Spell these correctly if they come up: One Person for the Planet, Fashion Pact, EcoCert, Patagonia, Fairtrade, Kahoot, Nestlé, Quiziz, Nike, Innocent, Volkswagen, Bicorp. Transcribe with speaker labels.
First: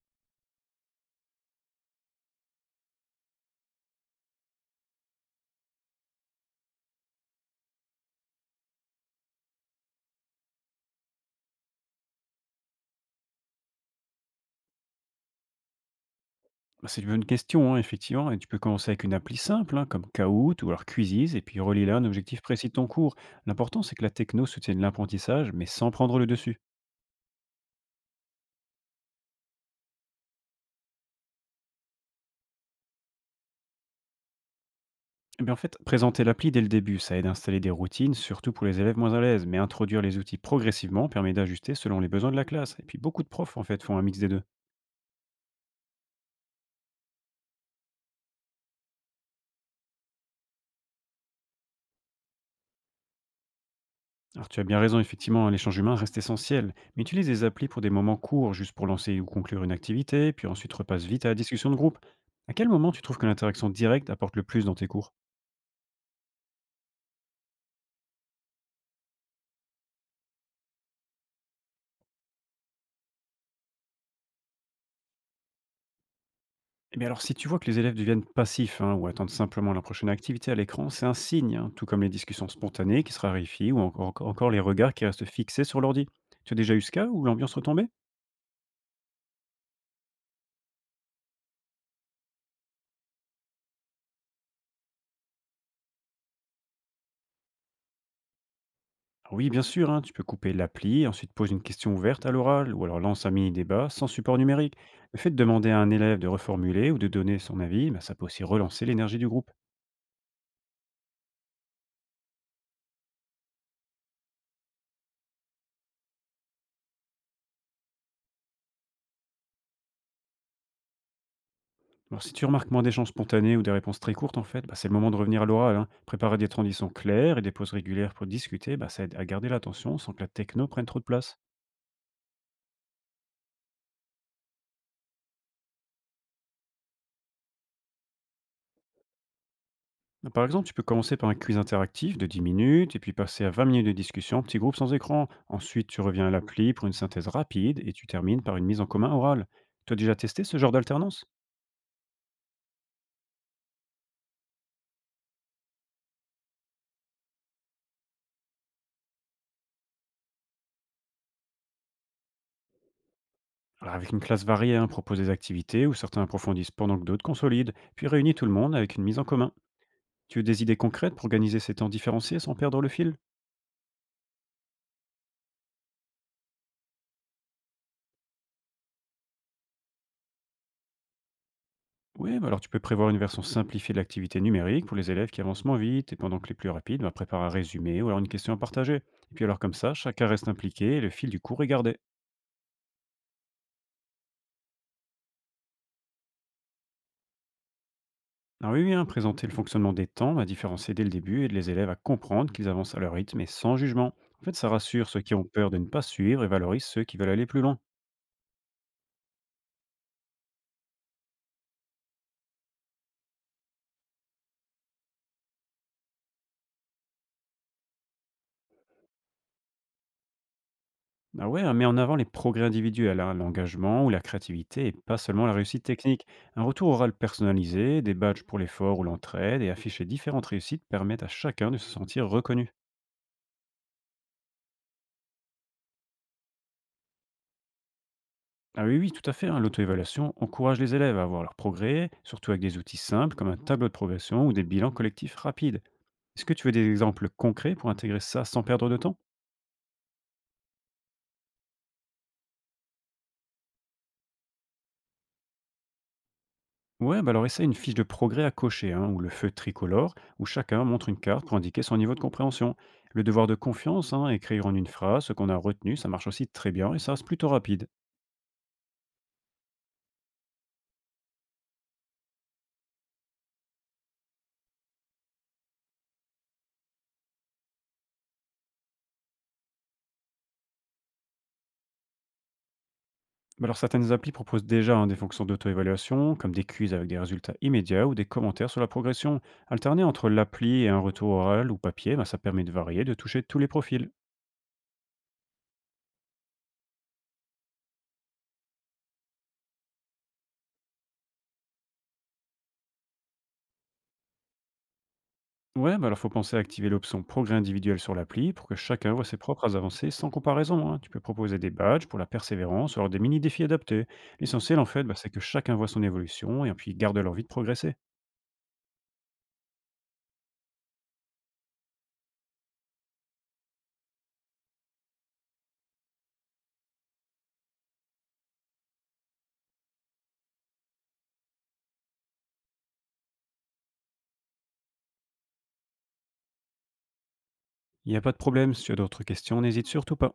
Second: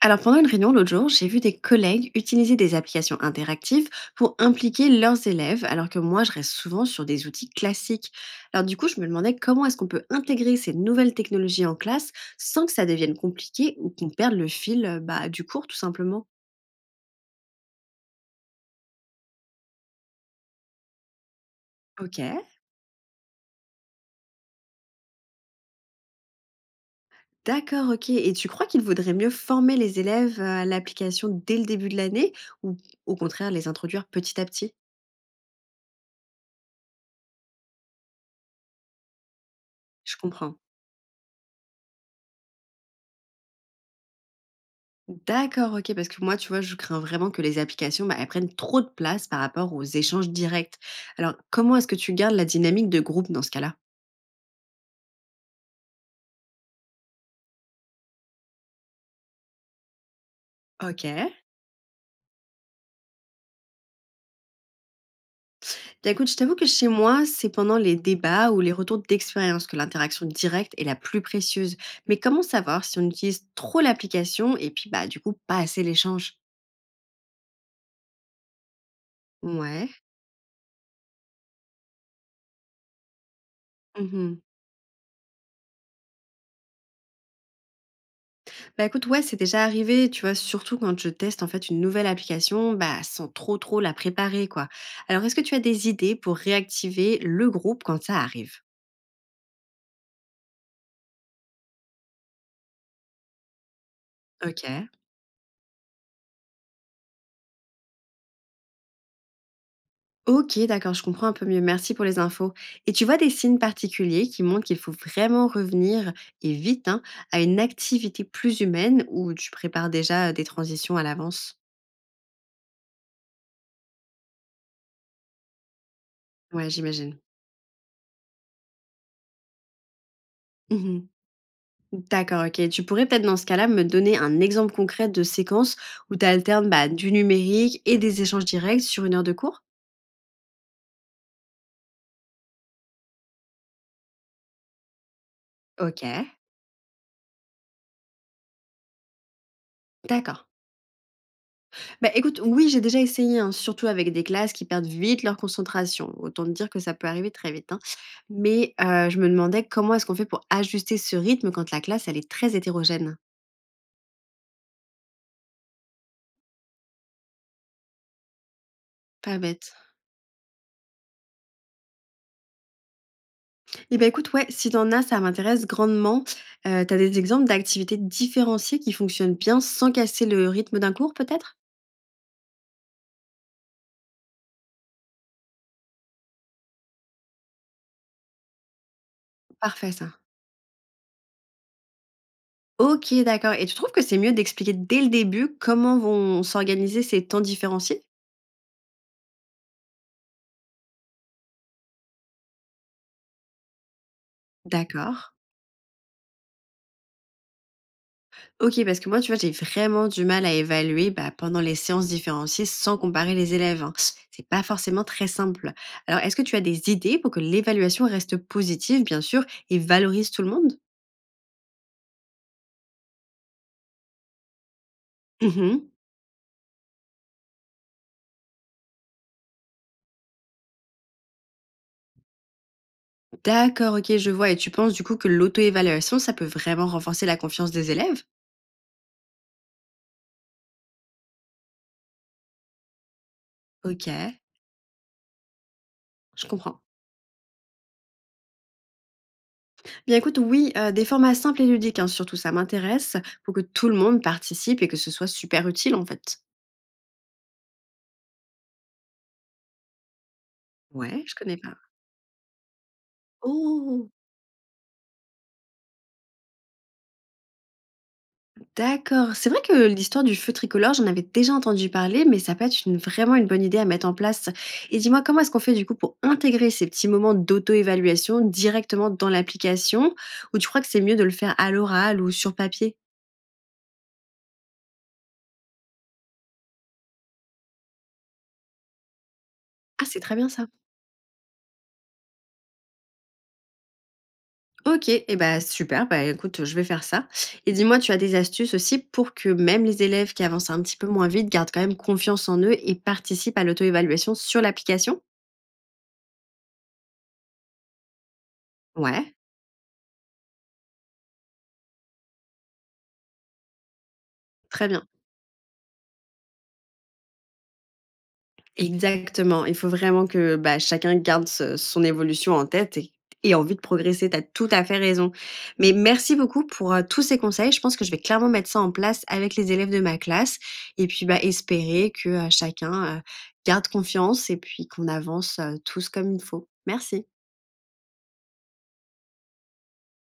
Speaker 1: Alors pendant une réunion l'autre jour, j'ai vu des collègues utiliser des applications interactives pour impliquer leurs élèves, alors que moi je reste souvent sur des outils classiques. Alors du coup, je me demandais comment est-ce qu'on peut intégrer ces nouvelles technologies en classe sans que ça devienne compliqué ou qu'on perde le fil du cours tout simplement.
Speaker 2: Bah, c'est une bonne question, hein, effectivement. Et tu peux commencer avec une appli simple, hein, comme Kahoot ou alors Quiziz, et puis relie là un
Speaker 1: Ok,
Speaker 2: objectif précis de ton cours. L'important, c'est que la techno soutienne l'apprentissage, mais sans prendre le dessus.
Speaker 1: d'accord, ok. Et tu crois qu'il vaudrait mieux former les élèves à l'application dès le début de l'année ou au contraire les introduire petit à petit.
Speaker 2: Et bien en fait, présenter l'appli dès le début, ça aide à installer des routines, surtout pour les élèves moins à l'aise, mais introduire
Speaker 1: Je
Speaker 2: les outils
Speaker 1: comprends.
Speaker 2: progressivement permet d'ajuster selon les besoins de la classe. Et puis beaucoup de profs, en fait, font un mix des deux.
Speaker 1: D'accord, OK, parce que moi, tu vois, je crains vraiment que les applications, bah, elles prennent trop de place par rapport aux échanges directs. Alors, comment est-ce que tu gardes la dynamique de groupe dans ce cas-là?
Speaker 2: Alors tu as bien raison, effectivement, hein, l'échange humain reste essentiel, mais utilise des applis pour des moments courts, juste pour lancer ou conclure une activité, puis ensuite
Speaker 1: Ok.
Speaker 2: repasse vite à la discussion de groupe. À quel moment tu trouves que l'interaction directe apporte le plus dans tes cours?
Speaker 1: Bah, écoute, je t'avoue que chez moi, c'est pendant les débats ou les retours d'expérience que l'interaction directe est la plus précieuse. Mais comment savoir si on utilise trop l'application et puis, bah, du coup, pas assez l'échange?
Speaker 2: Eh bien alors si tu vois que les élèves deviennent passifs, hein, ou attendent simplement la
Speaker 1: Ouais.
Speaker 2: prochaine activité à l'écran, c'est un signe, hein, tout comme les discussions spontanées qui se raréfient ou encore les regards qui restent fixés sur l'ordi. Tu as déjà eu ce cas où l'ambiance retombait?
Speaker 1: Bah, écoute, ouais, c'est déjà arrivé, tu vois, surtout quand je teste en fait une nouvelle application, bah, sans trop la préparer, quoi. Alors, est-ce que tu as des idées pour réactiver le groupe quand ça arrive?
Speaker 2: Oui, bien sûr, hein, tu peux couper l'appli, ensuite pose une question ouverte à l'oral, ou alors lance un mini-débat sans support
Speaker 1: Ok.
Speaker 2: numérique. Le fait de demander à un élève de reformuler ou de donner son avis, bah, ça peut aussi relancer l'énergie du groupe.
Speaker 1: Ok, d'accord, je comprends un peu mieux. Merci pour les infos. Et tu vois des signes particuliers qui montrent qu'il faut vraiment revenir, et vite, hein, à une activité plus humaine où tu prépares déjà des transitions à l'avance?
Speaker 2: Alors si tu remarques moins d'échanges spontanés ou des réponses très courtes, en fait, bah, c'est le moment de revenir à l'oral, hein. Préparer des
Speaker 1: Ouais,
Speaker 2: transitions
Speaker 1: j'imagine.
Speaker 2: claires et des pauses régulières pour discuter, bah, ça aide à garder l'attention sans que la techno prenne trop de
Speaker 1: Mhm.
Speaker 2: place.
Speaker 1: D'accord, OK. Tu pourrais peut-être dans ce cas-là me donner un exemple concret de séquence où tu alternes, bah, du numérique et des échanges directs sur une heure de cours?
Speaker 2: Bah, par exemple, tu peux commencer par un quiz interactif de 10 minutes et puis passer à 20 minutes de discussion, en petit groupe sans écran. Ensuite, tu reviens à
Speaker 1: OK,
Speaker 2: l'appli pour une synthèse rapide et tu termines par une mise en commun orale. Tu as déjà testé
Speaker 1: d'accord.
Speaker 2: ce genre d'alternance?
Speaker 1: Bah, écoute, oui, j'ai déjà essayé, hein, surtout avec des classes qui perdent vite leur concentration. Autant te dire que ça peut arriver très vite, hein. Mais je me demandais comment est-ce qu'on fait pour ajuster ce rythme quand la classe, elle est très hétérogène?
Speaker 2: Alors, avec une classe variée, hein, propose des activités où certains approfondissent pendant que d'autres consolident, puis réunis tout le monde avec une mise en
Speaker 1: Pas
Speaker 2: commun.
Speaker 1: bête.
Speaker 2: Tu veux des idées concrètes pour organiser ces temps différenciés sans perdre le fil?
Speaker 1: Eh ben écoute, ouais, si t'en as, ça m'intéresse grandement. Tu des exemples d'activités différenciées qui fonctionnent bien sans casser le rythme d'un cours peut-être?
Speaker 2: Oui, bah alors tu peux prévoir une version simplifiée de l'activité numérique pour les élèves qui avancent moins vite, et pendant que les plus rapides, bah, prépare un résumé ou alors une question à partager. Et puis alors comme
Speaker 1: Parfait
Speaker 2: ça,
Speaker 1: ça.
Speaker 2: chacun reste impliqué et le fil du cours est gardé.
Speaker 1: OK, d'accord et tu trouves que c'est mieux d'expliquer dès le début comment vont s'organiser ces temps différenciés?
Speaker 2: Alors oui, oui, hein, présenter le fonctionnement des temps va différencier dès le début et de les élèves à comprendre qu'ils avancent à leur rythme et sans jugement. En fait, ça rassure
Speaker 1: D'accord.
Speaker 2: ceux qui ont peur de ne pas suivre et valorise ceux qui veulent aller plus loin.
Speaker 1: OK, parce que moi, tu vois, j'ai vraiment du mal à évaluer, bah, pendant les séances différenciées sans comparer les élèves, hein. C'est pas forcément très simple. Alors, est-ce que tu as des idées pour que l'évaluation reste positive, bien sûr, et valorise tout le monde?
Speaker 2: Ah ouais, elle met en avant les progrès individuels, hein, l'engagement ou la créativité et pas seulement la
Speaker 1: Mmh.
Speaker 2: réussite technique. Un retour oral personnalisé, des badges pour l'effort ou l'entraide et afficher différentes réussites permettent à chacun de se sentir reconnu.
Speaker 1: D'accord, OK, je vois et tu penses, du coup, que l'auto-évaluation, ça peut vraiment renforcer la confiance des élèves?
Speaker 2: Ah oui, oui, tout à fait, hein, l'auto-évaluation encourage les élèves à voir leurs progrès, surtout avec des outils simples comme un tableau de
Speaker 1: OK,
Speaker 2: progression ou des bilans collectifs rapides. Est-ce
Speaker 1: je
Speaker 2: que tu veux
Speaker 1: comprends.
Speaker 2: des exemples concrets pour intégrer ça sans perdre de temps?
Speaker 1: Bien écoute, oui, des formats simples et ludiques, hein, surtout ça m'intéresse, pour que tout le monde participe et que ce soit super utile, en fait.
Speaker 2: Ouais, bah alors essaie une fiche de progrès à cocher, hein, ou le feu tricolore, où chacun montre une
Speaker 1: Ouais, je
Speaker 2: carte pour
Speaker 1: connais pas.
Speaker 2: indiquer son niveau de compréhension. Le devoir de
Speaker 1: Oh!
Speaker 2: confiance, hein, écrire en une phrase ce qu'on a retenu, ça marche aussi très bien et ça reste plutôt rapide.
Speaker 1: D'accord. C'est vrai que l'histoire du feu tricolore, j'en avais déjà entendu parler, mais ça peut être une vraiment une bonne idée à mettre en place. Et dis-moi, comment est-ce qu'on fait, du coup, pour intégrer ces petits moments d'auto-évaluation directement dans l'application? Ou tu crois que c'est mieux de le faire à l'oral ou sur papier?
Speaker 2: Bah alors certaines applis proposent déjà, hein, des fonctions d'auto-évaluation, comme des quiz avec des résultats immédiats ou des commentaires sur la progression.
Speaker 1: Ah,
Speaker 2: Alterner
Speaker 1: c'est
Speaker 2: entre
Speaker 1: très bien ça.
Speaker 2: l'appli et un retour oral ou papier, bah, ça permet de varier, de toucher tous les profils.
Speaker 1: OK et bah, super, bah, écoute, je vais faire ça et dis-moi, tu as des astuces aussi pour que même les élèves qui avancent un petit peu moins vite gardent quand même confiance en eux et participent à l'auto-évaluation sur l'application?
Speaker 2: Ouais, bah alors faut penser à activer l'option progrès individuel sur l'appli pour que chacun voit
Speaker 1: Ouais,
Speaker 2: ses propres avancées sans comparaison, hein. Tu peux proposer des badges pour la persévérance ou alors des mini-défis adaptés. L'essentiel, en
Speaker 1: très
Speaker 2: fait,
Speaker 1: bien.
Speaker 2: bah, c'est que chacun voit son évolution et puis garde l'envie de progresser.
Speaker 1: Exactement, il faut vraiment que, bah, chacun garde ce son évolution en tête et envie de progresser, tu as tout à fait raison. Mais merci beaucoup pour, tous ces conseils. Je pense que je vais clairement mettre ça en place avec les élèves de ma classe et puis, bah, espérer que, chacun, garde confiance et puis qu'on avance, tous comme il faut. Merci.
Speaker 2: Il n'y a pas de problème, si tu as d'autres questions, n'hésite surtout pas.